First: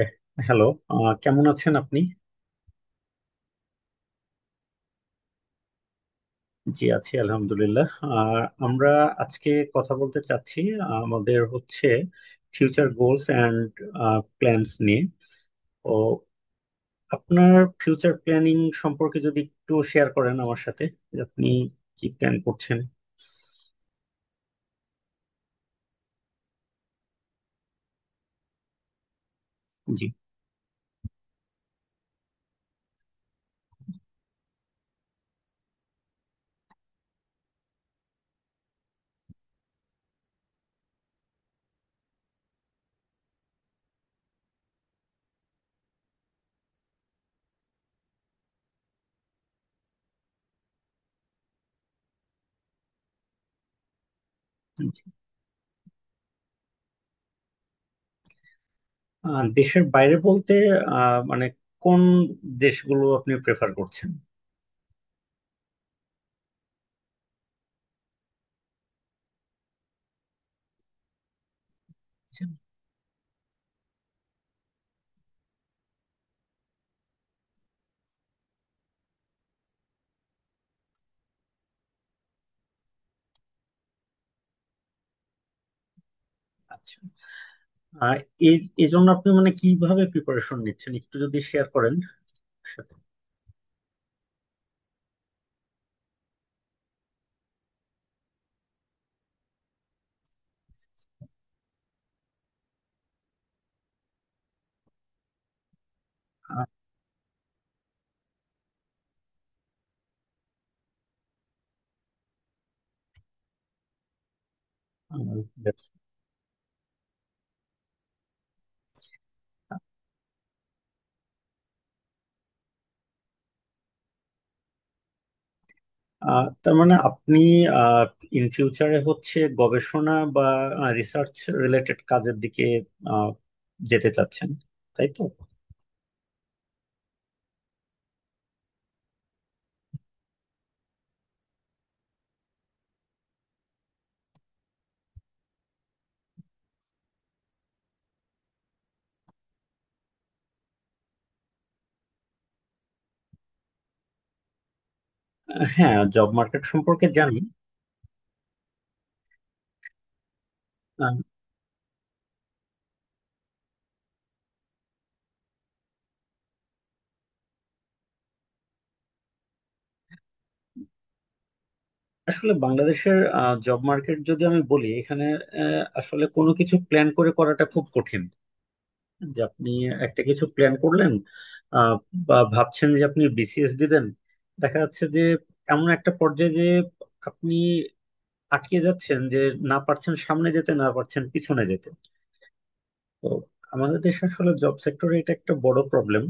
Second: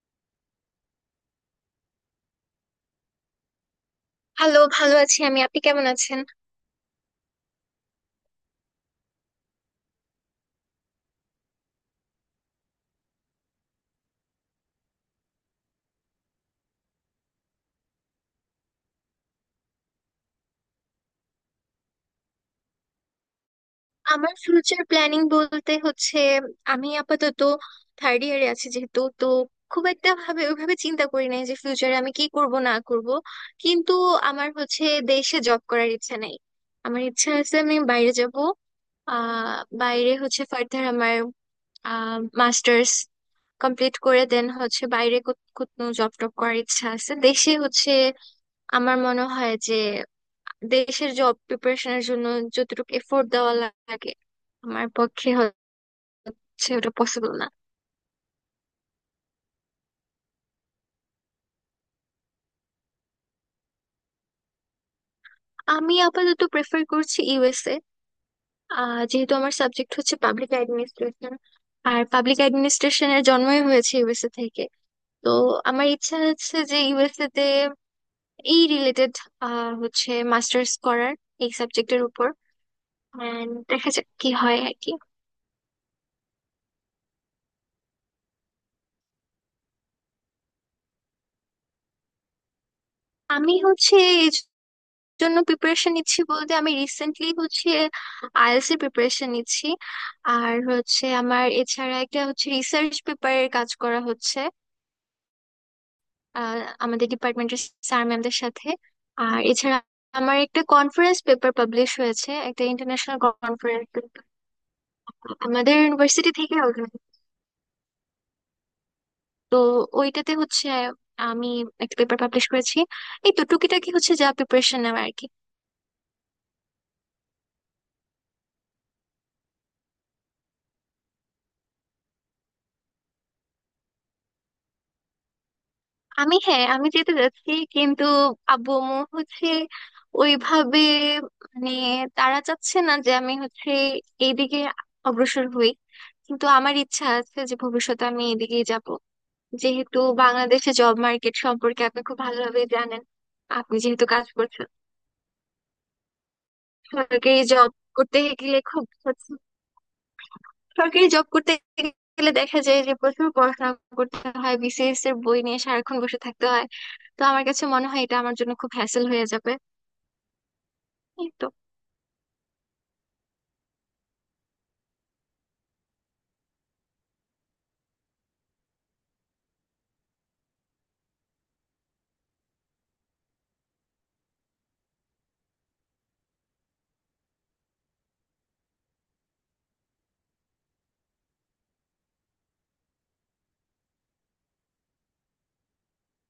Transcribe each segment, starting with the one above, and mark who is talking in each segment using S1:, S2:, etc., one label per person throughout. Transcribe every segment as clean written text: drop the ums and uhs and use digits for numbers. S1: এ, hello কেমন আছেন আপনি?
S2: হ্যালো, ভালো আছি আমি। আপনি কেমন আছেন?
S1: জি আছি আলহামদুলিল্লাহ। আর আমরা আজকে কথা বলতে চাচ্ছি আমাদের হচ্ছে ফিউচার গোলস অ্যান্ড প্ল্যানস নিয়ে। তো আপনার ফিউচার প্ল্যানিং সম্পর্কে যদি একটু শেয়ার করেন আমার সাথে যে আপনি কি প্ল্যান করছেন?
S2: আমার ফিউচার প্ল্যানিং বলতে হচ্ছে, আমি আপাতত থার্ড ইয়ারে আছি যেহেতু, তো খুব
S1: জি।
S2: একটা ভাবে ওইভাবে চিন্তা করি নাই যে ফিউচারে আমি কি করব না করব। কিন্তু আমার হচ্ছে দেশে জব করার ইচ্ছা নাই। আমার ইচ্ছা আছে আমি বাইরে যাব। আহ বাইরে হচ্ছে ফার্দার আমার মাস্টার্স কমপ্লিট করে দেন হচ্ছে বাইরে কোথাও জব টব করার ইচ্ছা আছে। দেশে হচ্ছে আমার মনে হয় যে দেশের জব প্রিপারেশনের জন্য যতটুকু এফোর্ট দেওয়া লাগে, আমার
S1: জি।
S2: পক্ষে হচ্ছে ওটা পসিবল না।
S1: দেশের বাইরে বলতে মানে কোন দেশগুলো আপনি প্রেফার করছেন?
S2: আমি আপাতত প্রেফার করছি ইউএসএ। যেহেতু আমার সাবজেক্ট হচ্ছে পাবলিক অ্যাডমিনিস্ট্রেশন, আর পাবলিক
S1: আচ্ছা
S2: অ্যাডমিনিস্ট্রেশনের জন্মই হয়েছে ইউএসএ থেকে। তো আমার ইচ্ছা আছে যে ইউএসএ তে এই রিলেটেড হচ্ছে মাস্টার্স করার এই সাবজেক্টের উপর। And দেখা যাক কি হয় আর কি।
S1: আচ্ছা। আহ, এই এই জন্য আপনি মানে কিভাবে প্রিপারেশন নিচ্ছেন একটু যদি শেয়ার করেন?
S2: আমি হচ্ছে এই জন্য প্রিপারেশন নিচ্ছি বলতে আমি রিসেন্টলি হচ্ছে আইএলটিএস এর প্রিপারেশন নিচ্ছি। আর হচ্ছে আমার এছাড়া একটা হচ্ছে রিসার্চ পেপারের কাজ করা হচ্ছে আহ, আমাদের ডিপার্টমেন্টের স্যার ম্যামদের সাথে। আর এছাড়া আমার একটা কনফারেন্স পেপার পাবলিশ হয়েছে, একটা ইন্টারন্যাশনাল কনফারেন্স আমাদের
S1: Yes.
S2: ইউনিভার্সিটি থেকে organize। তো ওইটাতে হচ্ছে আমি একটা পেপার পাবলিশ করেছি। এই তো টুকিটাকি হচ্ছে যা প্রিপারেশন নেওয়া আর কি।
S1: তার মানে আপনি ইন ফিউচারে হচ্ছে গবেষণা বা রিসার্চ রিলেটেড কাজের দিকে আহ, যেতে চাচ্ছেন, তাই তো?
S2: হ্যাঁ আমি যেতে যাচ্ছি কিন্তু আব্বু আম্মু হচ্ছে ওইভাবে মানে তারা চাচ্ছে না যে আমি হচ্ছে এইদিকে অগ্রসর হই। কিন্তু আমার ইচ্ছা আছে যে ভবিষ্যতে আমি এদিকেই যাব। যেহেতু বাংলাদেশে জব মার্কেট সম্পর্কে আপনি খুব ভালোভাবে জানেন, আপনি যেহেতু কাজ করছেন।
S1: হ্যাঁ, জব মার্কেট সম্পর্কে
S2: সরকারি
S1: জানি।
S2: জব করতে গেলে খুব সরকারি
S1: আহ,
S2: জব করতে গেলে দেখা যায় যে প্রচুর পড়াশোনা করতে হয়, বিসিএস এর বই নিয়ে সারাক্ষণ বসে থাকতে হয়। তো আমার কাছে মনে হয় এটা আমার জন্য খুব হ্যাসেল হয়ে যাবে। এই তো।
S1: আসলে বাংলাদেশের জব মার্কেট যদি আমি বলি, এখানে আসলে কোনো কিছু প্ল্যান করে করাটা খুব কঠিন। যে আপনি একটা কিছু প্ল্যান করলেন, আহ, বা ভাবছেন যে আপনি বিসিএস দিবেন, দেখা যাচ্ছে যে এমন একটা পর্যায়ে যে আপনি আটকে যাচ্ছেন যে না পারছেন সামনে যেতে, না পারছেন পিছনে যেতে। তো আমাদের দেশে আসলে জব সেক্টরে এটা একটা বড় প্রবলেম।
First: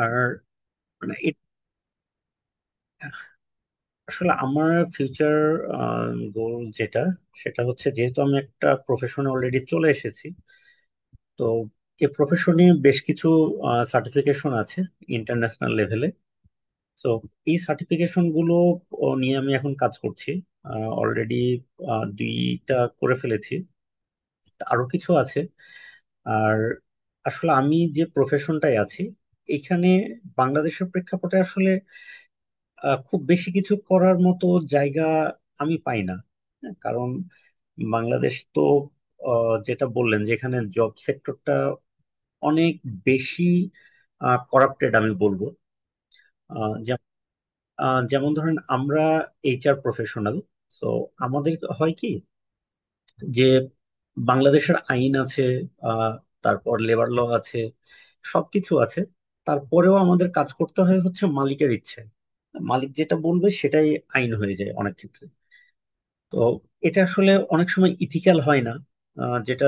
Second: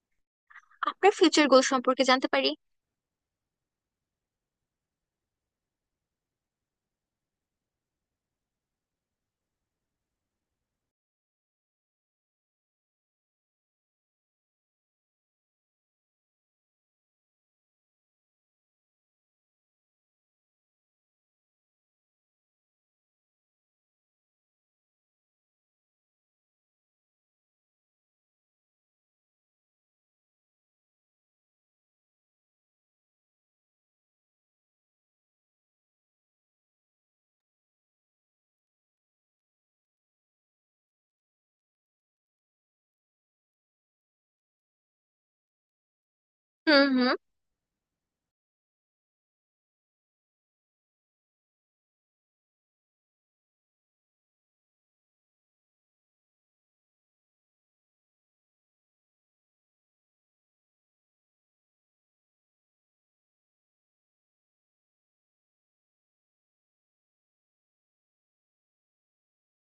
S1: আর
S2: আপনার
S1: মানে এ-
S2: ফিউচার গোল সম্পর্কে জানতে পারি?
S1: আসলে আমার ফিউচার গোল যেটা, সেটা হচ্ছে যেহেতু আমি একটা প্রফেশনে অলরেডি চলে এসেছি, তো এই প্রফেশনে বেশ কিছু সার্টিফিকেশন আছে ইন্টারন্যাশনাল লেভেলে। তো এই সার্টিফিকেশন গুলো নিয়ে আমি এখন কাজ করছি। অলরেডি 2টা করে ফেলেছি, তা আরো কিছু আছে। আর আসলে আমি যে প্রফেশনটায় আছি, এখানে বাংলাদেশের প্রেক্ষাপটে আসলে খুব বেশি কিছু করার মতো জায়গা আমি পাই না। হ্যাঁ, কারণ বাংলাদেশ তো, যেটা বললেন যে এখানে জব সেক্টরটা অনেক বেশি করাপ্টেড আমি বলবো। আহ,
S2: হুম
S1: যেম-
S2: হুম।
S1: যেমন ধরেন আমরা এইচআর প্রফেশনাল। তো আমাদের হয় কি যে বাংলাদেশের আইন আছে, আহ, তারপর লেবার ল আছে, সবকিছু আছে। তারপরেও আমাদের কাজ করতে হয় হচ্ছে মালিকের ইচ্ছে। মালিক যেটা বলবে সেটাই আইন হয়ে যায় অনেক ক্ষেত্রে। তো এটা আসলে অনেক সময় ইথিক্যাল হয় না, যেটা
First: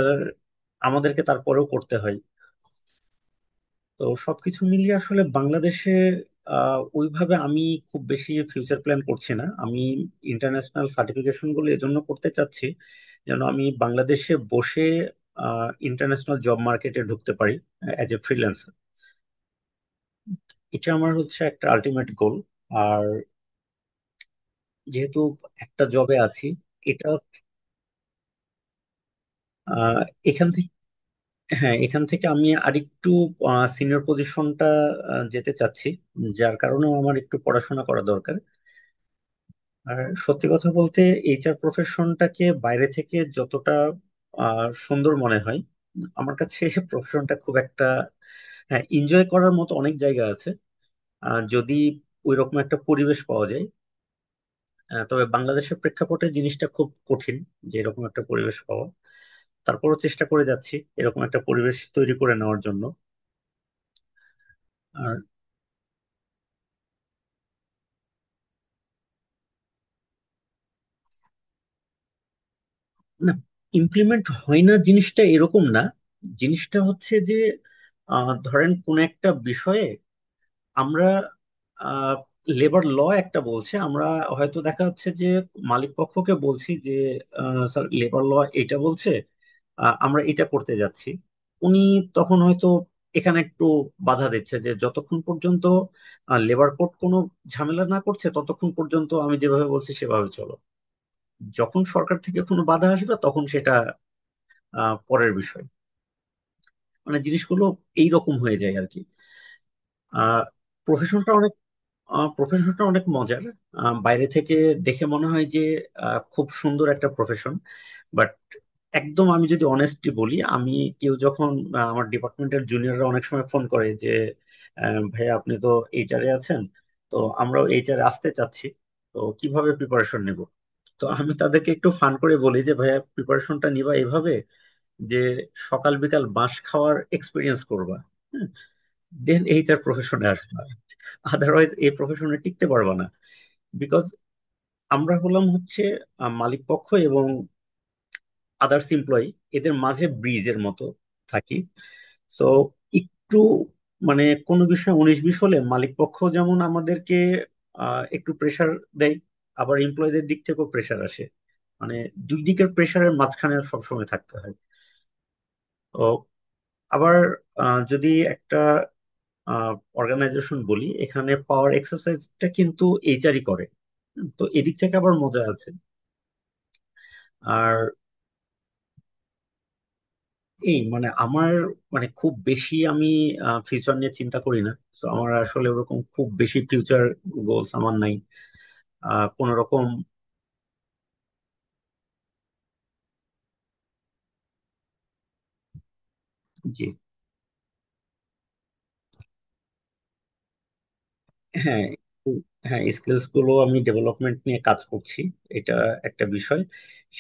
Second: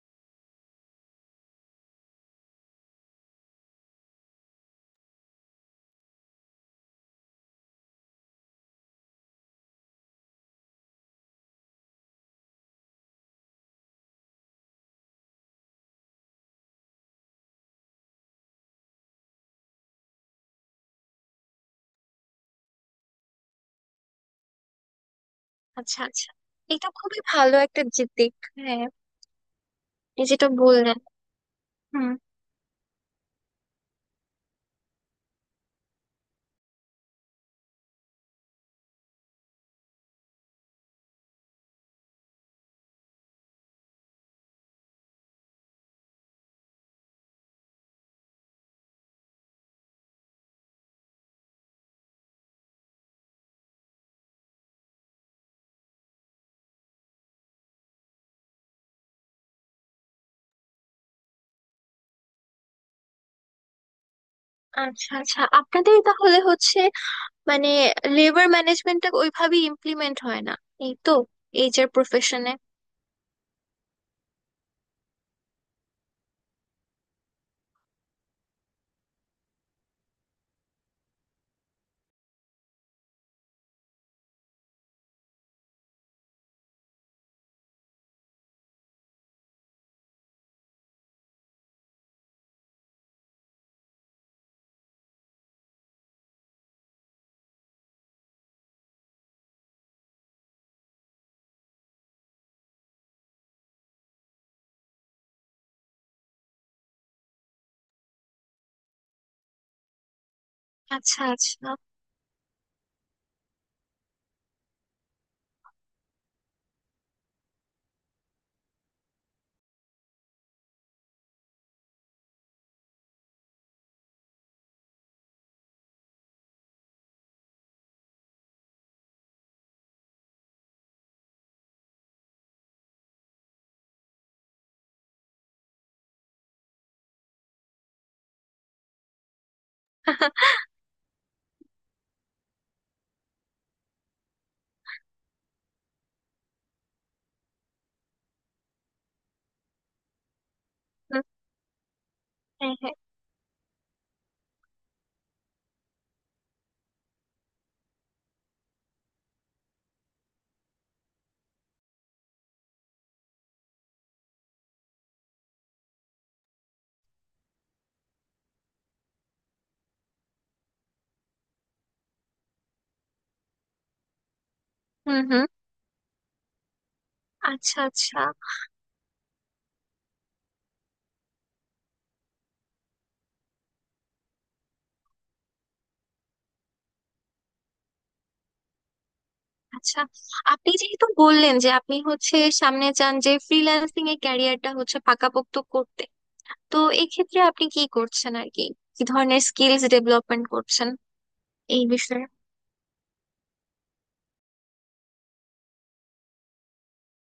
S1: আমাদেরকে তারপরেও করতে হয়। তো সবকিছু মিলিয়ে আসলে বাংলাদেশে ওইভাবে আমি খুব বেশি ফিউচার প্ল্যান করছি না। আমি ইন্টারন্যাশনাল সার্টিফিকেশন গুলো এজন্য করতে চাচ্ছি, যেন আমি বাংলাদেশে বসে ইন্টারন্যাশনাল জব মার্কেটে ঢুকতে পারি অ্যাজ এ ফ্রিল্যান্সার। এটা আমার হচ্ছে একটা আলটিমেট গোল। আর যেহেতু একটা
S2: আচ্ছা
S1: জবে
S2: আচ্ছা,
S1: আছি,
S2: এটা
S1: এটা
S2: খুবই ভালো একটা যে দিক, হ্যাঁ।
S1: আহ,
S2: এই যেটা
S1: এখান থেকে,
S2: বললেন।
S1: হ্যাঁ এখান
S2: হুম।
S1: থেকে আমি আরেকটু সিনিয়র পজিশনটা যেতে চাচ্ছি, যার কারণেও আমার একটু পড়াশোনা করা দরকার। আর সত্যি কথা বলতে, এইচআর প্রফেশনটাকে বাইরে থেকে যতটা সুন্দর মনে হয়, আমার কাছে প্রফেশনটা খুব একটা, হ্যাঁ এনজয় করার মতো অনেক জায়গা আছে যদি ওইরকম একটা পরিবেশ পাওয়া যায়। তবে বাংলাদেশের প্রেক্ষাপটে জিনিসটা খুব কঠিন যে এরকম একটা পরিবেশ পাওয়া। তারপরও চেষ্টা করে যাচ্ছি এরকম একটা পরিবেশ তৈরি করে নেওয়ার জন্য।
S2: আচ্ছা
S1: আর
S2: আচ্ছা, আপনাদের তাহলে হচ্ছে মানে লেবার ম্যানেজমেন্টটা ওইভাবেই ইমপ্লিমেন্ট হয় না, এই তো, এইচআর প্রফেশনে।
S1: না, ইমপ্লিমেন্ট হয় না জিনিসটা এরকম না। জিনিসটা হচ্ছে যে ধরেন কোন একটা বিষয়ে আমরা লেবার ল একটা বলছে, আমরা হয়তো দেখা যাচ্ছে যে মালিক পক্ষকে বলছি যে স্যার, লেবার ল এটা বলছে, আমরা এটা করতে যাচ্ছি। উনি তখন হয়তো এখানে একটু বাধা দিচ্ছে যে যতক্ষণ পর্যন্ত লেবার কোড কোনো ঝামেলা না করছে ততক্ষণ পর্যন্ত আমি যেভাবে বলছি সেভাবে চলো। যখন সরকার থেকে কোনো বাধা আসবে তখন সেটা পরের বিষয়। মানে জিনিসগুলো এইরকম হয়ে যায় আর কি। আহ
S2: আচ্ছা
S1: প্রফেশনটা
S2: আচ্ছা।
S1: প্রফেশনটা অনেক মজার। বাইরে থেকে দেখে মনে হয় যে খুব সুন্দর একটা প্রফেশন। বাট একদম আমি যদি অনেস্টলি বলি, আমি, কেউ যখন, আমার ডিপার্টমেন্টের জুনিয়ররা অনেক সময় ফোন করে যে ভাইয়া আপনি তো এইচআরে আছেন, তো আমরাও এইচআরে আসতে চাচ্ছি, তো কিভাবে প্রিপারেশন নেব? তো আমি তাদেরকে একটু ফান করে বলি যে ভাইয়া প্রিপারেশনটা নিবা এভাবে, যে সকাল বিকাল বাঁশ খাওয়ার এক্সপিরিয়েন্স করবা। হ্যাঁ? দেন এইচআর প্রফেশনে আসবা, আদারওয়াইজ এই প্রফেশনে টিকতে পারবা না। বিকজ আমরা হলাম হচ্ছে মালিক পক্ষ এবং আদার্স এমপ্লয়ি, এদের মাঝে ব্রিজের মতো
S2: হুম।
S1: থাকি। সো
S2: হ্যাঁ হ্যাঁ।
S1: একটু মানে কোনো বিষয়ে উনিশ বিশ হলে মালিক পক্ষ যেমন আমাদেরকে একটু প্রেসার দেয়, আবার এমপ্লয়ীদের দিক থেকেও প্রেসার আসে। মানে দুই দিকের প্রেসারের মাঝখানে সবসময় থাকতে হয়। তো আবার যদি একটা অর্গানাইজেশন বলি, এখানে পাওয়ার এক্সারসাইজটা কিন্তু এইচআরই করে। হুম, তো এদিক থেকে আবার
S2: হুম
S1: মজা
S2: হুম।
S1: আছে। আর
S2: আচ্ছা আচ্ছা।
S1: এই মানে আমার, মানে খুব বেশি আমি ফিউচার নিয়ে চিন্তা করি না। তো আমার আসলে ওরকম খুব বেশি ফিউচার গোলস আমার নাই আহ কোন রকম।
S2: আচ্ছা, আপনি যেহেতু বললেন যে আপনি হচ্ছে সামনে চান যে ফ্রিল্যান্সিং এর ক্যারিয়ারটা হচ্ছে পাকাপোক্ত করতে, তো এক্ষেত্রে আপনি কি করছেন আর কি, কি ধরনের স্কিলস ডেভেলপমেন্ট করছেন এই
S1: হ্যাঁ।
S2: বিষয়ে?
S1: উম, হ্যাঁ, স্কিলস গুলো আমি ডেভেলপমেন্ট নিয়ে কাজ করছি, এটা একটা বিষয়।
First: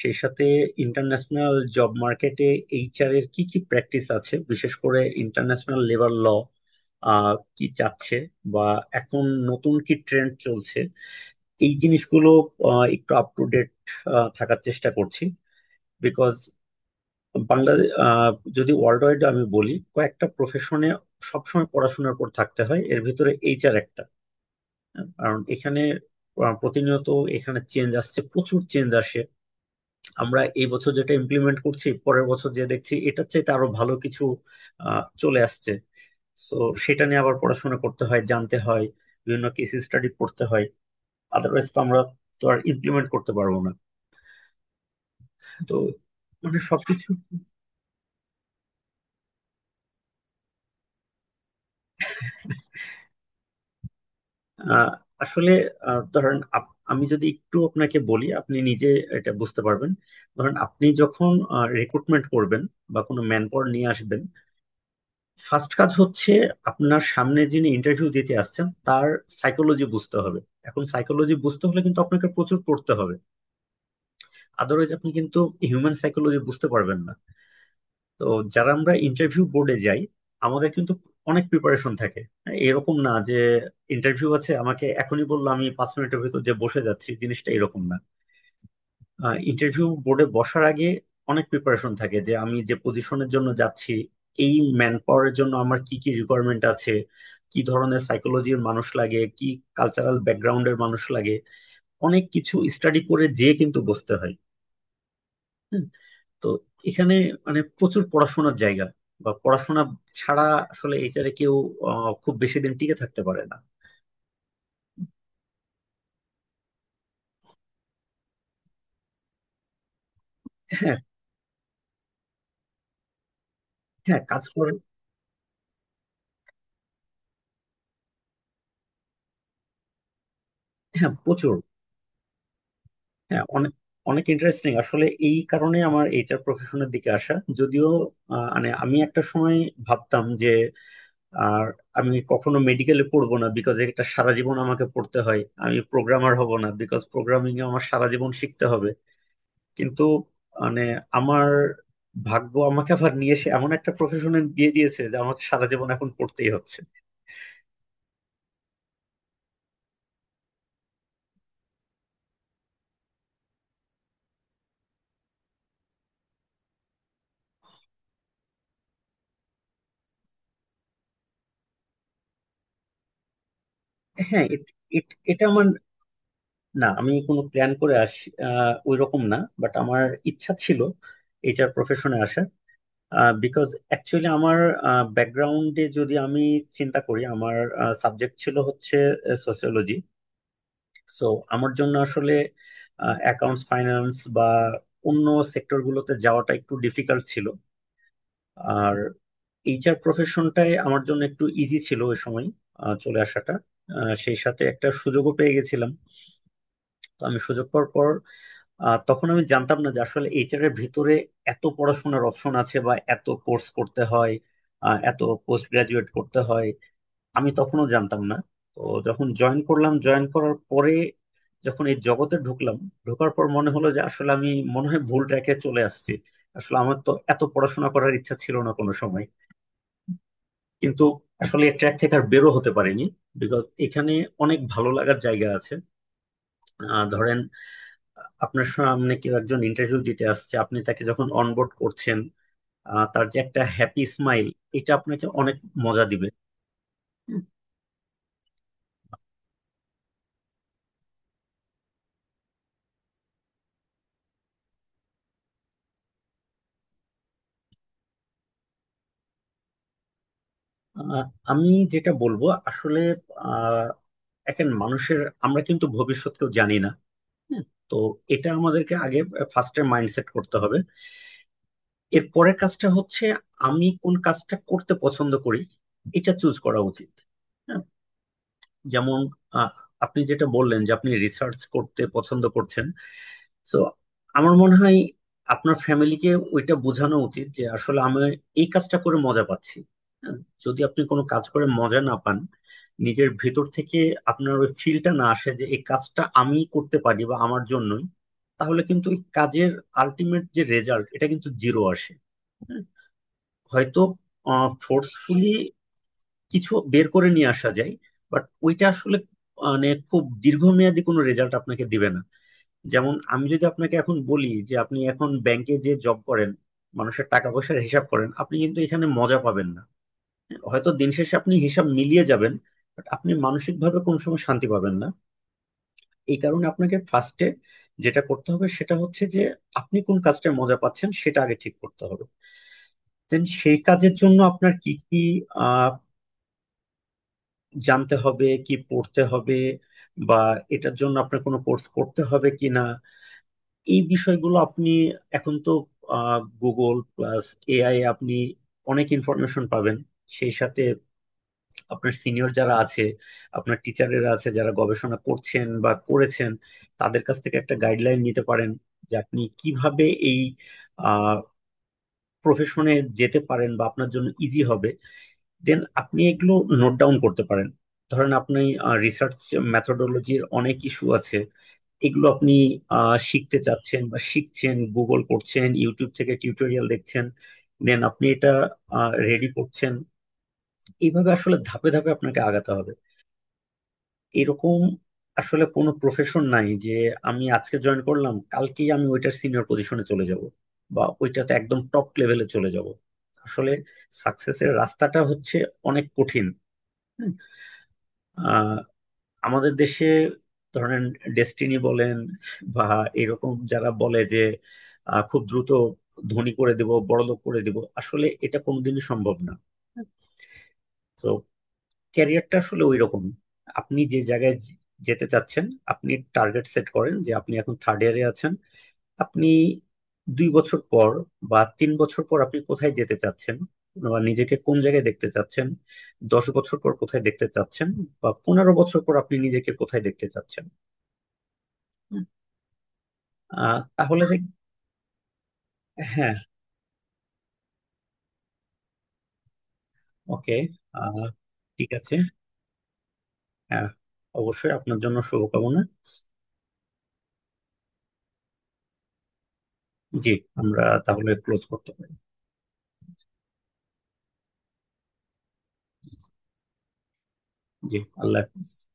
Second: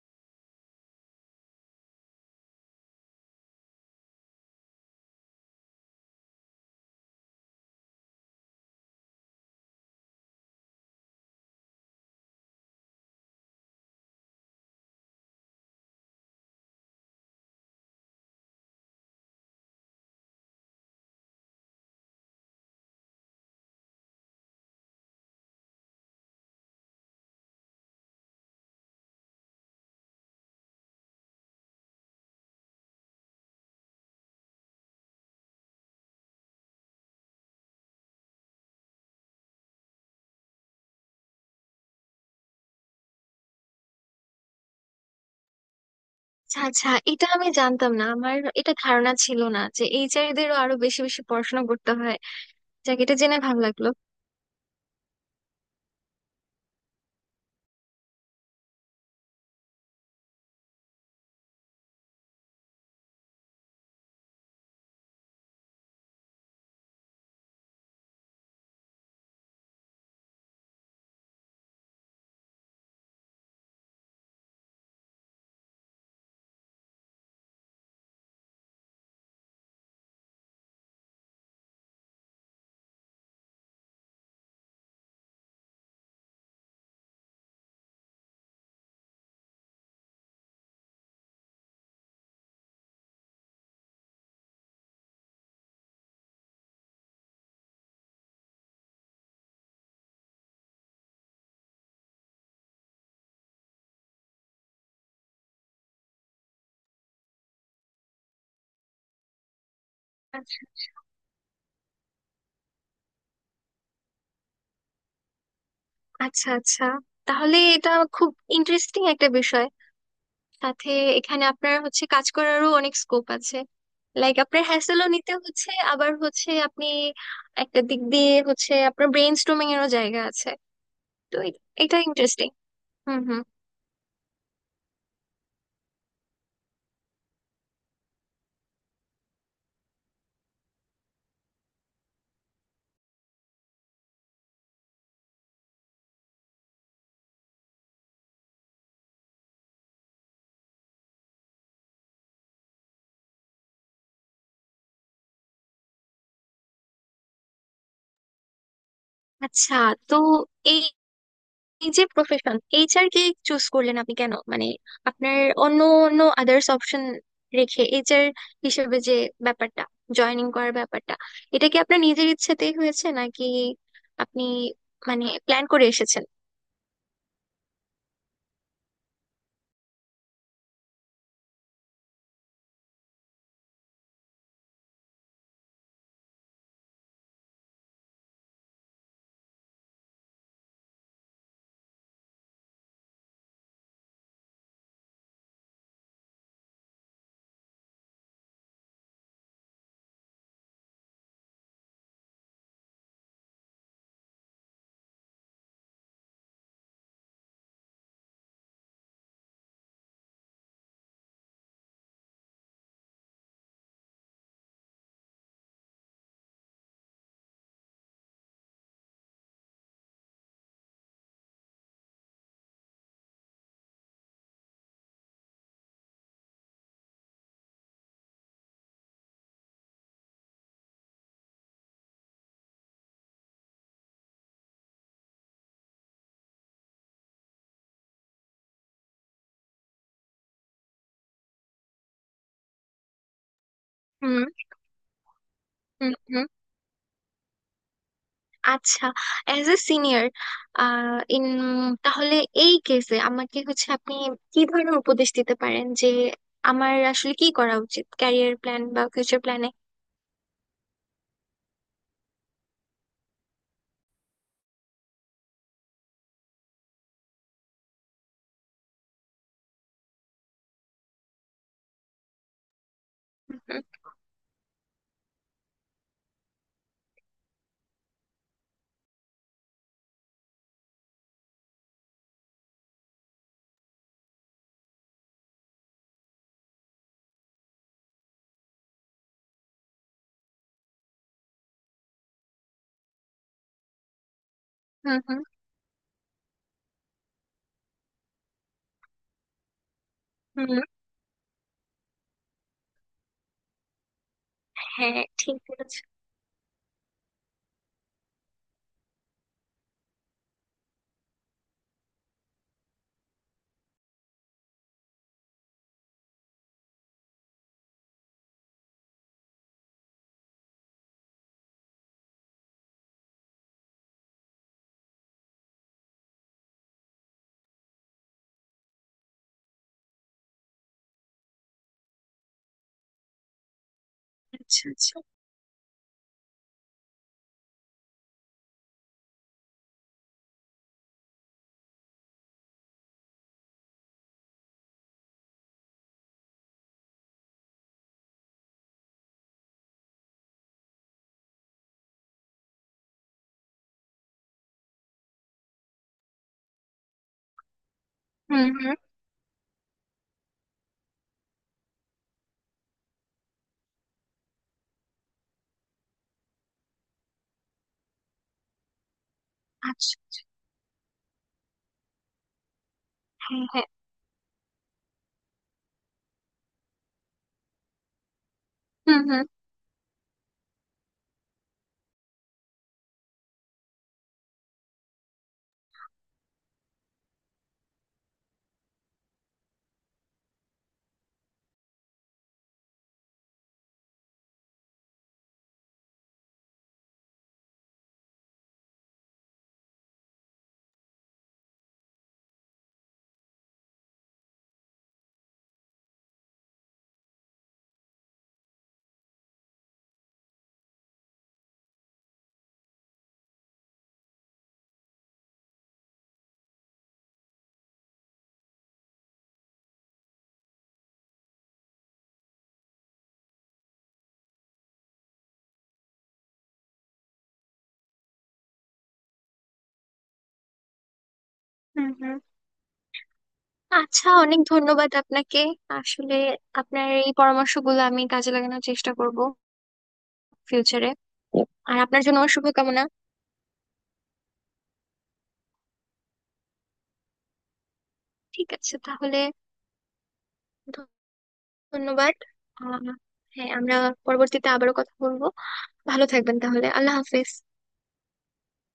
S1: সেই সাথে ইন্টারন্যাশনাল জব মার্কেটে এইচআর এর কি কি প্র্যাকটিস আছে, বিশেষ করে ইন্টারন্যাশনাল লেবার ল আহ কি চাচ্ছে, বা এখন নতুন কি ট্রেন্ড চলছে, এই জিনিসগুলো একটু আপ টু ডেট থাকার চেষ্টা করছি। বিকজ বাংলাদেশ, যদি ওয়ার্ল্ড ওয়াইড আমি বলি কয়েকটা প্রফেশনে সবসময় পড়াশোনার পর থাকতে হয়, এর ভিতরে এইচআর একটা। কারণ এখানে প্রতিনিয়ত এখানে চেঞ্জ আসছে, প্রচুর চেঞ্জ আসে। আমরা এই বছর যেটা ইমপ্লিমেন্ট করছি পরের বছর যে দেখছি এটার চাইতে আরো ভালো কিছু চলে আসছে। তো সেটা নিয়ে আবার পড়াশোনা করতে হয়, জানতে হয়, বিভিন্ন কেস স্টাডি পড়তে হয়। আদারওয়াইজ তো আমরা তো আর ইমপ্লিমেন্ট করতে পারবো না। তো মানে
S2: আচ্ছা আচ্ছা,
S1: সবকিছু
S2: এটা আমি জানতাম না। আমার এটা ধারণা ছিল না যে এইচআর দেরও আরো বেশি বেশি পড়াশোনা করতে হয়। যাক, এটা জেনে ভালো লাগলো।
S1: আহ, আসলে ধরেন আমি যদি একটু আপনাকে বলি আপনি নিজে এটা বুঝতে পারবেন। ধরেন আপনি যখন রিক্রুটমেন্ট করবেন বা কোনো ম্যান পাওয়ার নিয়ে আসবেন, ফার্স্ট কাজ হচ্ছে আপনার সামনে যিনি ইন্টারভিউ দিতে আসছেন তার সাইকোলজি বুঝতে হবে। এখন সাইকোলজি বুঝতে হলে কিন্তু আপনাকে প্রচুর পড়তে হবে, আদারওয়াইজ আপনি কিন্তু হিউম্যান সাইকোলজি বুঝতে পারবেন না। তো যারা আমরা ইন্টারভিউ বোর্ডে যাই, আমাদের কিন্তু অনেক প্রিপারেশন থাকে। এরকম না যে ইন্টারভিউ আছে আমাকে এখনই বললো, আমি 5 মিনিটের ভিতর যে বসে যাচ্ছি, জিনিসটা এরকম না। ইন্টারভিউ বোর্ডে বসার আগে অনেক প্রিপারেশন থাকে, যে আমি যে পজিশনের জন্য যাচ্ছি, এই ম্যান পাওয়ারের জন্য আমার কি কি রিকোয়ারমেন্ট আছে, কি ধরনের সাইকোলজির মানুষ লাগে, কি কালচারাল ব্যাকগ্রাউন্ডের মানুষ লাগে, অনেক কিছু স্টাডি করে যেয়ে কিন্তু বসতে হয়। হুম, তো এখানে মানে প্রচুর পড়াশোনার জায়গা, বা পড়াশোনা ছাড়া আসলে এইটারে কেউ খুব বেশি দিন টিকে থাকতে পারে না।
S2: আচ্ছা আচ্ছা, তাহলে এটা খুব ইন্টারেস্টিং একটা বিষয়। সাথে
S1: হ্যাঁ।
S2: এখানে আপনার হচ্ছে কাজ করারও অনেক স্কোপ আছে।
S1: হ্যাঁ
S2: লাইক
S1: কাজ
S2: আপনার
S1: করে।
S2: হ্যাসেলও নিতে হচ্ছে, আবার হচ্ছে আপনি একটা দিক দিয়ে হচ্ছে আপনার ব্রেন স্টর্মিং এরও জায়গা আছে।
S1: হ্যাঁ
S2: তো
S1: প্রচুর।
S2: এটা ইন্টারেস্টিং। হুম হুম।
S1: হ্যাঁ অনেক, অনেক ইন্টারেস্টিং আসলে। এই কারণে আমার এইচআর প্রফেশনের দিকে আসা, যদিও মানে আমি একটা সময় ভাবতাম যে, আর আমি কখনো মেডিকেলে পড়বো না বিকজ এটা সারা জীবন আমাকে পড়তে হয়, আমি প্রোগ্রামার হব না বিকজ প্রোগ্রামিং এ আমার সারা জীবন শিখতে হবে। কিন্তু মানে আমার ভাগ্য আমাকে আবার নিয়ে এসে এমন একটা প্রফেশনে দিয়ে দিয়েছে যে আমাকে সারা জীবন এখন পড়তেই হচ্ছে।
S2: আচ্ছা, তো এই এই যে প্রফেশন এইচআর কে চুজ করলেন আপনি কেন, মানে আপনার অন্য অন্য আদার্স অপশন রেখে এইচআর হিসেবে যে ব্যাপারটা, জয়েনিং করার ব্যাপারটা, এটা কি আপনার নিজের ইচ্ছেতেই হয়েছে নাকি আপনি মানে
S1: এটা
S2: প্ল্যান
S1: আমার,
S2: করে এসেছেন?
S1: না আমি কোনো প্ল্যান করে আসি ওই রকম না। বাট আমার ইচ্ছা ছিল এইচআর প্রফেশনে আসার। বিকজ অ্যাকচুয়ালি আমার ব্যাকগ্রাউন্ডে যদি আমি চিন্তা করি, আমার সাবজেক্ট ছিল হচ্ছে সোসিওলজি। সো আমার জন্য আসলে অ্যাকাউন্টস, ফাইন্যান্স বা অন্য সেক্টরগুলোতে যাওয়াটা একটু ডিফিকাল্ট ছিল। আর এইচআর প্রফেশনটাই আমার জন্য একটু ইজি ছিল ওই সময় চলে আসাটা। সেই সাথে একটা সুযোগও পেয়ে গেছিলাম। তো আমি সুযোগ পাওয়ার পর আহ তখন আমি জানতাম না যে আসলে এইচআর এর ভিতরে এত পড়াশোনার অপশন আছে, বা এত কোর্স করতে হয়, এত পোস্ট গ্রাজুয়েট করতে হয়। আমি তখনও জানতাম না। তো যখন জয়েন করলাম, জয়েন করার পরে যখন এই জগতে ঢুকলাম, ঢোকার পর মনে হলো যে আসলে আমি মনে হয় ভুল ট্র্যাকে চলে আসছি। আসলে আমার তো এত পড়াশোনা করার ইচ্ছা ছিল না কোনো সময়। কিন্তু আসলে ট্র্যাক থেকে আর বেরো হতে পারিনি, বিকজ এখানে অনেক ভালো লাগার জায়গা আছে। ধরেন আপনার সামনে কেউ একজন ইন্টারভিউ দিতে আসছে, আপনি তাকে যখন অনবোর্ড করছেন, তার যে একটা হ্যাপি
S2: হুম
S1: স্মাইল, এটা আপনাকে অনেক মজা
S2: হুম
S1: দিবে।
S2: হুম। আচ্ছা, অ্যাজ এ সিনিয়র ইন, তাহলে এই কেসে আমাকে হচ্ছে আপনি কি ধরনের উপদেশ দিতে পারেন যে আমার আসলে কি করা উচিত ক্যারিয়ার প্ল্যান বা ফিউচার প্ল্যানে?
S1: আহ, আমি যেটা বলবো আসলে আহ, এখন মানুষের, আমরা কিন্তু ভবিষ্যৎ কেউ জানি না। হুম, তো এটা আমাদেরকে আগে ফার্স্টে মাইন্ডসেট করতে হবে। এর পরের কাজটা হচ্ছে
S2: হুম
S1: আমি কোন কাজটা করতে পছন্দ করি, এটা চুজ করা উচিত। হ্যাঁ, যেমন আহ, আপনি যেটা বললেন যে আপনি রিসার্চ করতে পছন্দ করছেন, সো আমার মনে হয় আপনার ফ্যামিলিকে ওইটা বোঝানো উচিত যে আসলে আমি এই কাজটা করে মজা পাচ্ছি। হ্যাঁ, যদি আপনি কোনো কাজ করে মজা না পান, নিজের ভেতর থেকে আপনার ওই ফিলটা
S2: হুম।
S1: না
S2: হুম
S1: আসে যে এই কাজটা আমি করতে পারি বা আমার জন্যই, তাহলে কিন্তু ওই কাজের আলটিমেট যে
S2: হুম।
S1: রেজাল্ট, এটা কিন্তু জিরো আসে। হ্যাঁ, হয়তো
S2: হ্যাঁ,
S1: ফোর্সফুলি
S2: ঠিক বলেছেন।
S1: কিছু বের করে নিয়ে আসা যায়, বাট ওইটা আসলে মানে খুব দীর্ঘমেয়াদী কোনো রেজাল্ট আপনাকে দিবে না। যেমন আমি যদি আপনাকে এখন বলি যে আপনি এখন ব্যাংকে যে জব করেন, মানুষের টাকা পয়সার হিসাব করেন, আপনি কিন্তু এখানে মজা পাবেন না। হয়তো দিন শেষে আপনি হিসাব মিলিয়ে যাবেন, বাট আপনি মানসিকভাবে কোনো সময় শান্তি পাবেন না। এই কারণে আপনাকে ফার্স্টে যেটা করতে হবে সেটা হচ্ছে যে আপনি কোন কাজটায় মজা পাচ্ছেন সেটা আগে ঠিক করতে হবে। দেন সেই কাজের জন্য আপনার
S2: আচ্ছা
S1: কি
S2: আচ্ছা।
S1: কি আহ জানতে হবে, কি পড়তে হবে, বা এটার জন্য আপনার কোনো কোর্স করতে হবে কিনা, এই বিষয়গুলো আপনি এখন তো গুগল প্লাস এআই, আপনি অনেক ইনফরমেশন পাবেন। সেই সাথে আপনার সিনিয়র যারা আছে, আপনার টিচারেরা আছে যারা গবেষণা করছেন বা করেছেন, তাদের কাছ থেকে একটা গাইডলাইন নিতে
S2: হুম
S1: পারেন
S2: হুম।
S1: যে আপনি কিভাবে এই প্রফেশনে যেতে পারেন বা আপনার জন্য ইজি হবে। দেন আপনি এগুলো নোট ডাউন করতে পারেন। ধরেন আপনি রিসার্চ
S2: আচ্ছা।
S1: মেথোডোলজির অনেক ইস্যু আছে, এগুলো আপনি শিখতে
S2: হ্যাঁ হ্যাঁ।
S1: চাচ্ছেন বা শিখছেন, গুগল করছেন, ইউটিউব থেকে টিউটোরিয়াল দেখছেন, দেন আপনি এটা
S2: হুম হুম।
S1: রেডি করছেন। এইভাবে আসলে ধাপে ধাপে আপনাকে আগাতে হবে। এরকম আসলে কোনো প্রফেশন নাই যে আমি আজকে জয়েন করলাম কালকেই আমি ওইটার সিনিয়র পজিশনে চলে যাব, বা ওইটাতে একদম টপ লেভেলে চলে যাব। আসলে সাকসেসের রাস্তাটা হচ্ছে অনেক কঠিন। হ্যাঁ। আহ আমাদের দেশে ধরেন ডেস্টিনি বলেন বা এরকম যারা বলে যে খুব দ্রুত ধনী করে দিব, বড়লোক করে দিব, আসলে এটা কোনোদিনই সম্ভব না। তো ক্যারিয়ারটা আসলে ওই রকম আপনি যে জায়গায় যেতে চাচ্ছেন, আপনি টার্গেট সেট করেন যে আপনি এখন থার্ড ইয়ারে আছেন, আপনি 2 বছর পর বা 3 বছর পর আপনি কোথায় যেতে চাচ্ছেন, বা নিজেকে কোন জায়গায় দেখতে চাচ্ছেন, 10 বছর পর কোথায় দেখতে চাচ্ছেন, বা 15 বছর পর আপনি নিজেকে কোথায় দেখতে চাচ্ছেন,
S2: হুম হুম।
S1: আহ, তাহলে
S2: আচ্ছা,
S1: দেখ-
S2: অনেক ধন্যবাদ আপনাকে।
S1: হ্যাঁ।
S2: আসলে আপনার এই পরামর্শগুলো আমি কাজে লাগানোর চেষ্টা করব
S1: ওকে।
S2: ফিউচারে।
S1: আহ, ঠিক
S2: আর
S1: আছে।
S2: আপনার জন্য শুভকামনা।
S1: হ্যাঁ, অবশ্যই আপনার জন্য শুভকামনা।
S2: ঠিক আছে তাহলে।
S1: জি, আমরা তাহলে ক্লোজ করতে পারি।
S2: ধন্যবাদ। আহ হ্যাঁ, আমরা পরবর্তীতে আবারও কথা বলবো। ভালো থাকবেন তাহলে। আল্লাহ হাফেজ।
S1: জি, আল্লাহ হাফিজ।